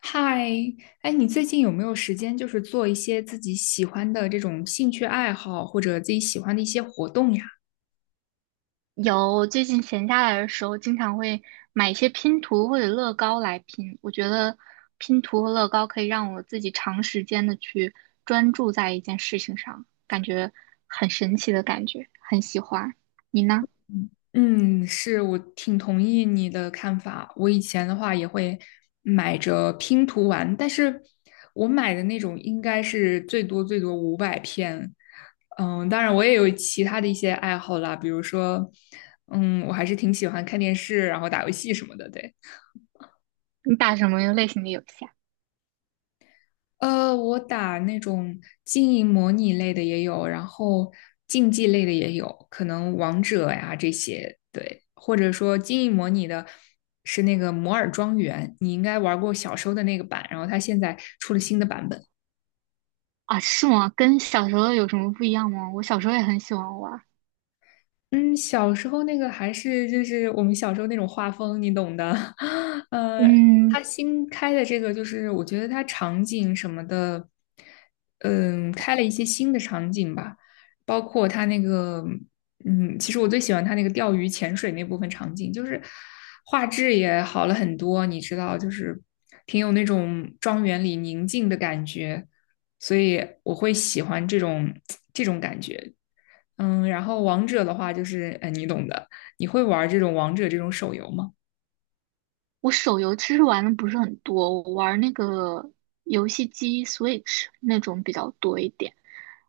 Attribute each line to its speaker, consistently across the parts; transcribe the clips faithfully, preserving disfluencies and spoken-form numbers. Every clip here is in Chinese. Speaker 1: 嗨，哎，你最近有没有时间，就是做一些自己喜欢的这种兴趣爱好，或者自己喜欢的一些活动呀？
Speaker 2: 有，最近闲下来的时候，经常会买一些拼图或者乐高来拼。我觉得拼图和乐高可以让我自己长时间的去专注在一件事情上，感觉很神奇的感觉，很喜欢。你呢？
Speaker 1: 嗯，是，我挺同意你的看法。我以前的话也会买着拼图玩，但是我买的那种应该是最多最多五百片。嗯，当然我也有其他的一些爱好啦，比如说，嗯，我还是挺喜欢看电视，然后打游戏什么的，对。
Speaker 2: 你打什么类型的游戏啊？
Speaker 1: 呃，我打那种经营模拟类的也有，然后竞技类的也有，可能王者呀这些，对，或者说经营模拟的是那个摩尔庄园，你应该玩过小时候的那个版，然后它现在出了新的版本。
Speaker 2: 啊，是吗？跟小时候有什么不一样吗？我小时候也很喜欢玩儿。
Speaker 1: 嗯，小时候那个还是就是我们小时候那种画风，你懂的。呃，
Speaker 2: 嗯，
Speaker 1: 它新开的这个，就是我觉得它场景什么的，嗯，开了一些新的场景吧，包括它那个，嗯，其实我最喜欢它那个钓鱼潜水那部分场景，就是画质也好了很多，你知道，就是挺有那种庄园里宁静的感觉，所以我会喜欢这种 这种感觉。嗯，然后王者的话就是，呃，你懂的。你会玩这种王者这种手游吗？
Speaker 2: 我手游其实玩的不是很多，我玩那个游戏机 Switch 那种比较多一点。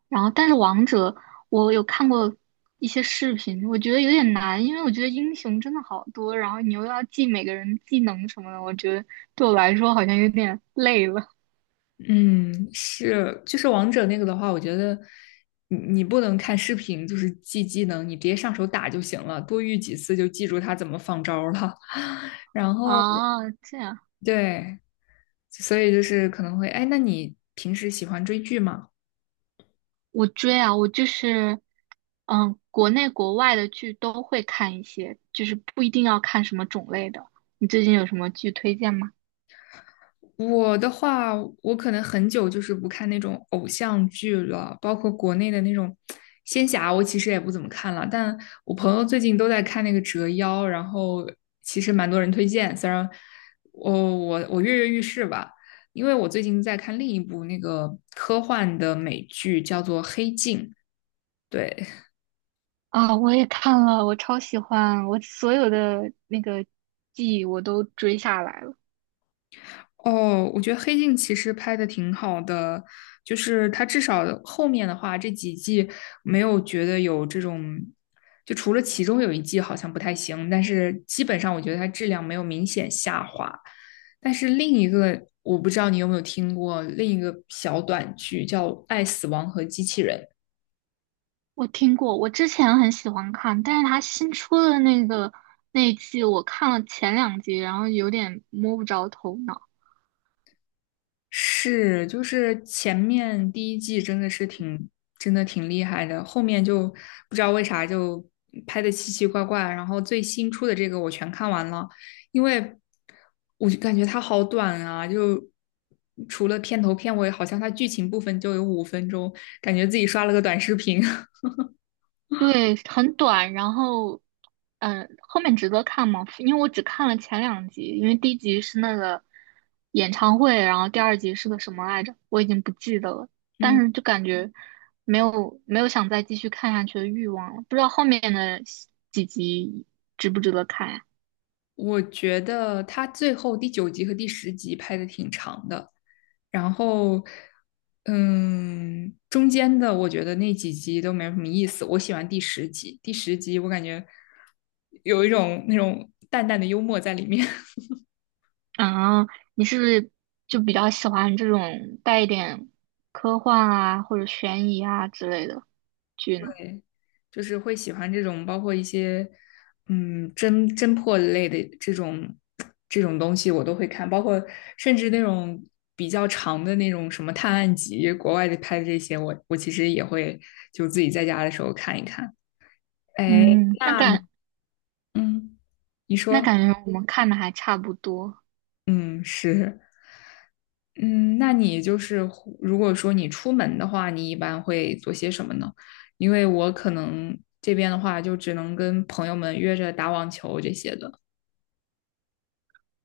Speaker 2: 然后，但是王者我有看过一些视频，我觉得有点难，因为我觉得英雄真的好多，然后你又要记每个人技能什么的，我觉得对我来说好像有点累了。
Speaker 1: 嗯，是，就是王者那个的话，我觉得你你不能看视频，就是记技能，你直接上手打就行了，多遇几次就记住他怎么放招儿了。然后
Speaker 2: 啊，这样。
Speaker 1: 对，所以就是可能会，哎，那你平时喜欢追剧吗？
Speaker 2: 我追啊，我就是，嗯，国内国外的剧都会看一些，就是不一定要看什么种类的。你最近有什么剧推荐吗？
Speaker 1: 我的话，我可能很久就是不看那种偶像剧了，包括国内的那种仙侠，我其实也不怎么看了。但我朋友最近都在看那个《折腰》，然后其实蛮多人推荐，虽然我我我跃跃欲试吧，因为我最近在看另一部那个科幻的美剧，叫做《黑镜》。对，
Speaker 2: 啊，我也看了，我超喜欢，我所有的那个剧我都追下来了。
Speaker 1: 哦，我觉得《黑镜》其实拍的挺好的，就是它至少后面的话这几季没有觉得有这种，就除了其中有一季好像不太行，但是基本上我觉得它质量没有明显下滑。但是另一个我不知道你有没有听过另一个小短剧叫《爱、死亡和机器人》，
Speaker 2: 我听过，我之前很喜欢看，但是他新出的那个那一季，我看了前两集，然后有点摸不着头脑。
Speaker 1: 是，就是前面第一季真的是挺，真的挺厉害的，后面就不知道为啥就拍的奇奇怪怪。然后最新出的这个我全看完了，因为我就感觉它好短啊，就除了片头片尾，好像它剧情部分就有五分钟，感觉自己刷了个短视频。
Speaker 2: 对，很短，然后，嗯，后面值得看吗？因为我只看了前两集，因为第一集是那个演唱会，然后第二集是个什么来着，我已经不记得了。但
Speaker 1: 嗯，
Speaker 2: 是就感觉没有没有想再继续看下去的欲望了，不知道后面的几集值不值得看呀？
Speaker 1: 我觉得它最后第九集和第十集拍的挺长的。然后，嗯，中间的我觉得那几集都没有什么意思。我喜欢第十集，第十集我感觉有一种那种淡淡的幽默在里面，
Speaker 2: 啊，你是不是就比较喜欢这种带一点科幻啊或者悬疑啊之类的 剧呢？
Speaker 1: 对，就是会喜欢这种包括一些嗯侦侦破类的这种这种东西我都会看，包括甚至那种比较长的那种什么探案集，国外的拍的这些，我我其实也会就自己在家的时候看一看。哎，
Speaker 2: 嗯，那
Speaker 1: 那你
Speaker 2: 感
Speaker 1: 嗯，你
Speaker 2: 那
Speaker 1: 说。
Speaker 2: 感觉我们看的还差不多。
Speaker 1: 嗯，是，嗯，那你就是如果说你出门的话，你一般会做些什么呢？因为我可能这边的话，就只能跟朋友们约着打网球这些的。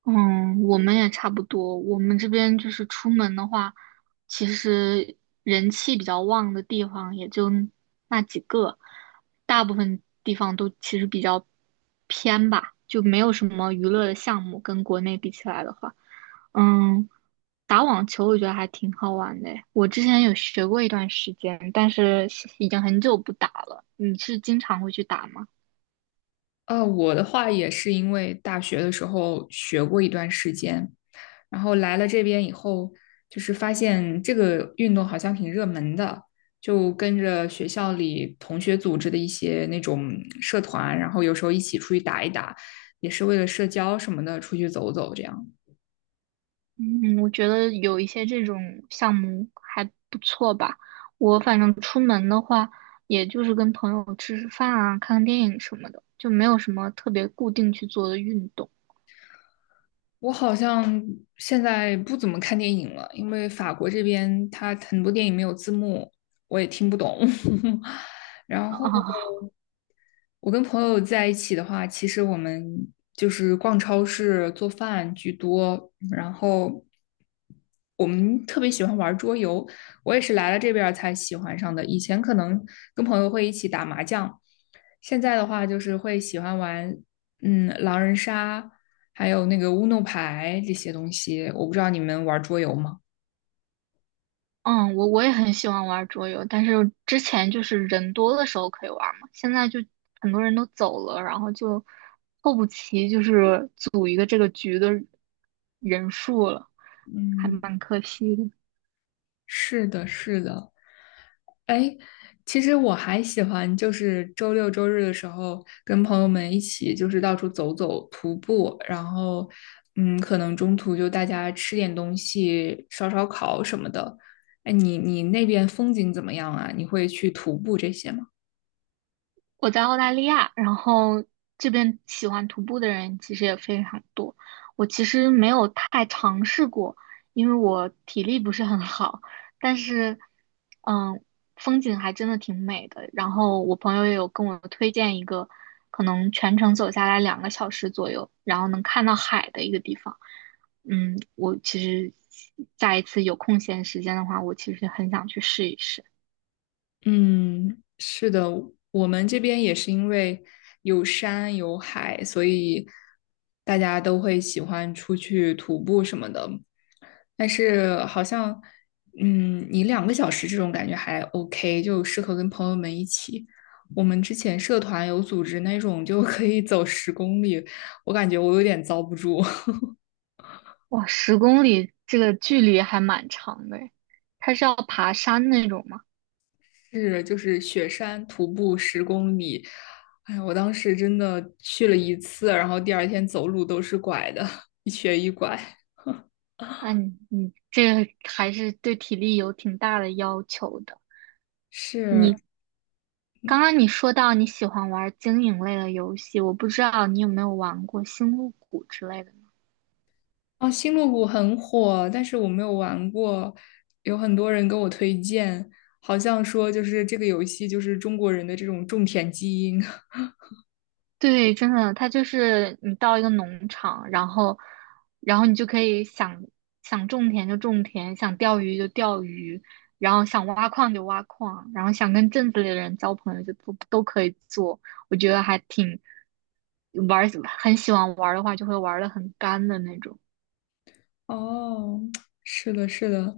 Speaker 2: 嗯，我们也差不多。我们这边就是出门的话，其实人气比较旺的地方也就那几个，大部分地方都其实比较偏吧，就没有什么娱乐的项目。跟国内比起来的话，嗯，打网球我觉得还挺好玩的诶，我之前有学过一段时间，但是已经很久不打了。你是经常会去打吗？
Speaker 1: 呃，我的话也是因为大学的时候学过一段时间，然后来了这边以后，就是发现这个运动好像挺热门的，就跟着学校里同学组织的一些那种社团，然后有时候一起出去打一打，也是为了社交什么的，出去走走这样。
Speaker 2: 嗯，我觉得有一些这种项目还不错吧。我反正出门的话，也就是跟朋友吃吃饭啊，看看电影什么的，就没有什么特别固定去做的运动
Speaker 1: 我好像现在不怎么看电影了，因为法国这边它很多电影没有字幕，我也听不懂。然后
Speaker 2: 啊。
Speaker 1: 我跟朋友在一起的话，其实我们就是逛超市、做饭居多，然后我们特别喜欢玩桌游。我也是来了这边儿才喜欢上的，以前可能跟朋友会一起打麻将，现在的话就是会喜欢玩，嗯，狼人杀，还有那个乌弄牌这些东西。我不知道你们玩桌游吗？
Speaker 2: 嗯，我我也很喜欢玩桌游，但是之前就是人多的时候可以玩嘛，现在就很多人都走了，然后就凑不齐，就是组一个这个局的人数了，还
Speaker 1: 嗯，
Speaker 2: 蛮可惜的。
Speaker 1: 是的，是的。哎，其实我还喜欢，就是周六周日的时候跟朋友们一起，就是到处走走、徒步，然后，嗯，可能中途就大家吃点东西、烧烧烤什么的。哎，你你那边风景怎么样啊？你会去徒步这些吗？
Speaker 2: 我在澳大利亚，然后这边喜欢徒步的人其实也非常多。我其实没有太尝试过，因为我体力不是很好，但是，嗯，风景还真的挺美的。然后我朋友也有跟我推荐一个，可能全程走下来两个小时左右，然后能看到海的一个地方。嗯，我其实下一次有空闲时间的话，我其实很想去试一试。
Speaker 1: 嗯，是的，我们这边也是因为有山有海，所以大家都会喜欢出去徒步什么的。但是好像，嗯，你两个小时这种感觉还 OK，就适合跟朋友们一起。我们之前社团有组织那种就可以走十公里，我感觉我有点遭不住。
Speaker 2: 哇，十公里这个距离还蛮长的诶，它是要爬山那种吗？
Speaker 1: 是，就是雪山徒步十公里，哎呀，我当时真的去了一次，然后第二天走路都是拐的，一瘸一拐。
Speaker 2: 那你你这个还是对体力有挺大的要求的。
Speaker 1: 是，
Speaker 2: 你刚刚你说到你喜欢玩经营类的游戏，我不知道你有没有玩过《星露谷》之类的。
Speaker 1: 啊，星露谷很火，但是我没有玩过，有很多人跟我推荐，好像说就是这个游戏就是中国人的这种种田基因。
Speaker 2: 对，真的，它就是你到一个农场，然后，然后你就可以想想种田就种田，想钓鱼就钓鱼，然后想挖矿就挖矿，然后想跟镇子里的人交朋友就都都可以做。我觉得还挺玩儿，很喜欢玩儿的话，就会玩的很干的那种。
Speaker 1: 哦，是的，是的，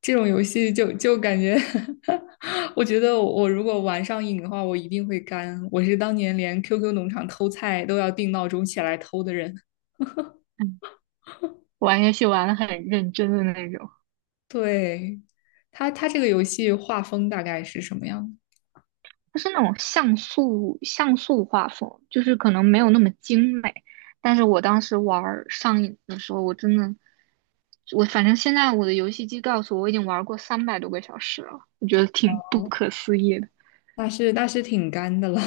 Speaker 1: 这种游戏就就感觉 我觉得我如果玩上瘾的话，我一定会干。我是当年连 Q Q 农场偷菜都要定闹钟起来偷的人。
Speaker 2: 嗯，玩游戏玩的很认真的那种。
Speaker 1: 对，他他这个游戏画风大概是什么样的？
Speaker 2: 它是那种像素像素画风，就是可能没有那么精美。但是我当时玩儿上瘾的时候，我真的我反正现在我的游戏机告诉我，我已经玩过三百多个小时了，我觉得挺不可思议的。
Speaker 1: 那是那是挺干的了。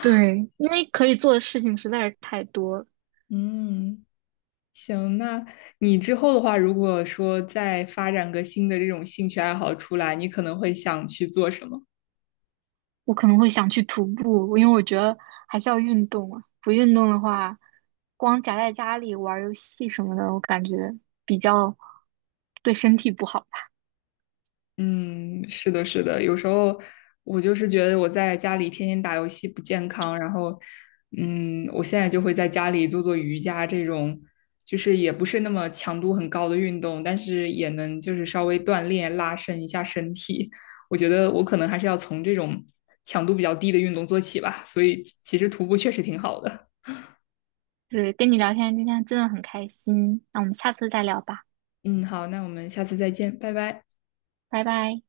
Speaker 2: 对，因为可以做的事情实在是太多了。
Speaker 1: 嗯，行，那你之后的话，如果说再发展个新的这种兴趣爱好出来，你可能会想去做什么？
Speaker 2: 我可能会想去徒步，因为我觉得还是要运动啊。不运动的话，光宅在家里玩游戏什么的，我感觉比较对身体不好吧。
Speaker 1: 嗯，是的，是的，有时候我就是觉得我在家里天天打游戏不健康，然后，嗯，我现在就会在家里做做瑜伽这种，就是也不是那么强度很高的运动，但是也能就是稍微锻炼拉伸一下身体。我觉得我可能还是要从这种强度比较低的运动做起吧，所以其其实徒步确实挺好的。
Speaker 2: 对，跟你聊天今天真的很开心，那我们下次再聊吧。
Speaker 1: 嗯，好，那我们下次再见，拜拜。
Speaker 2: 拜拜。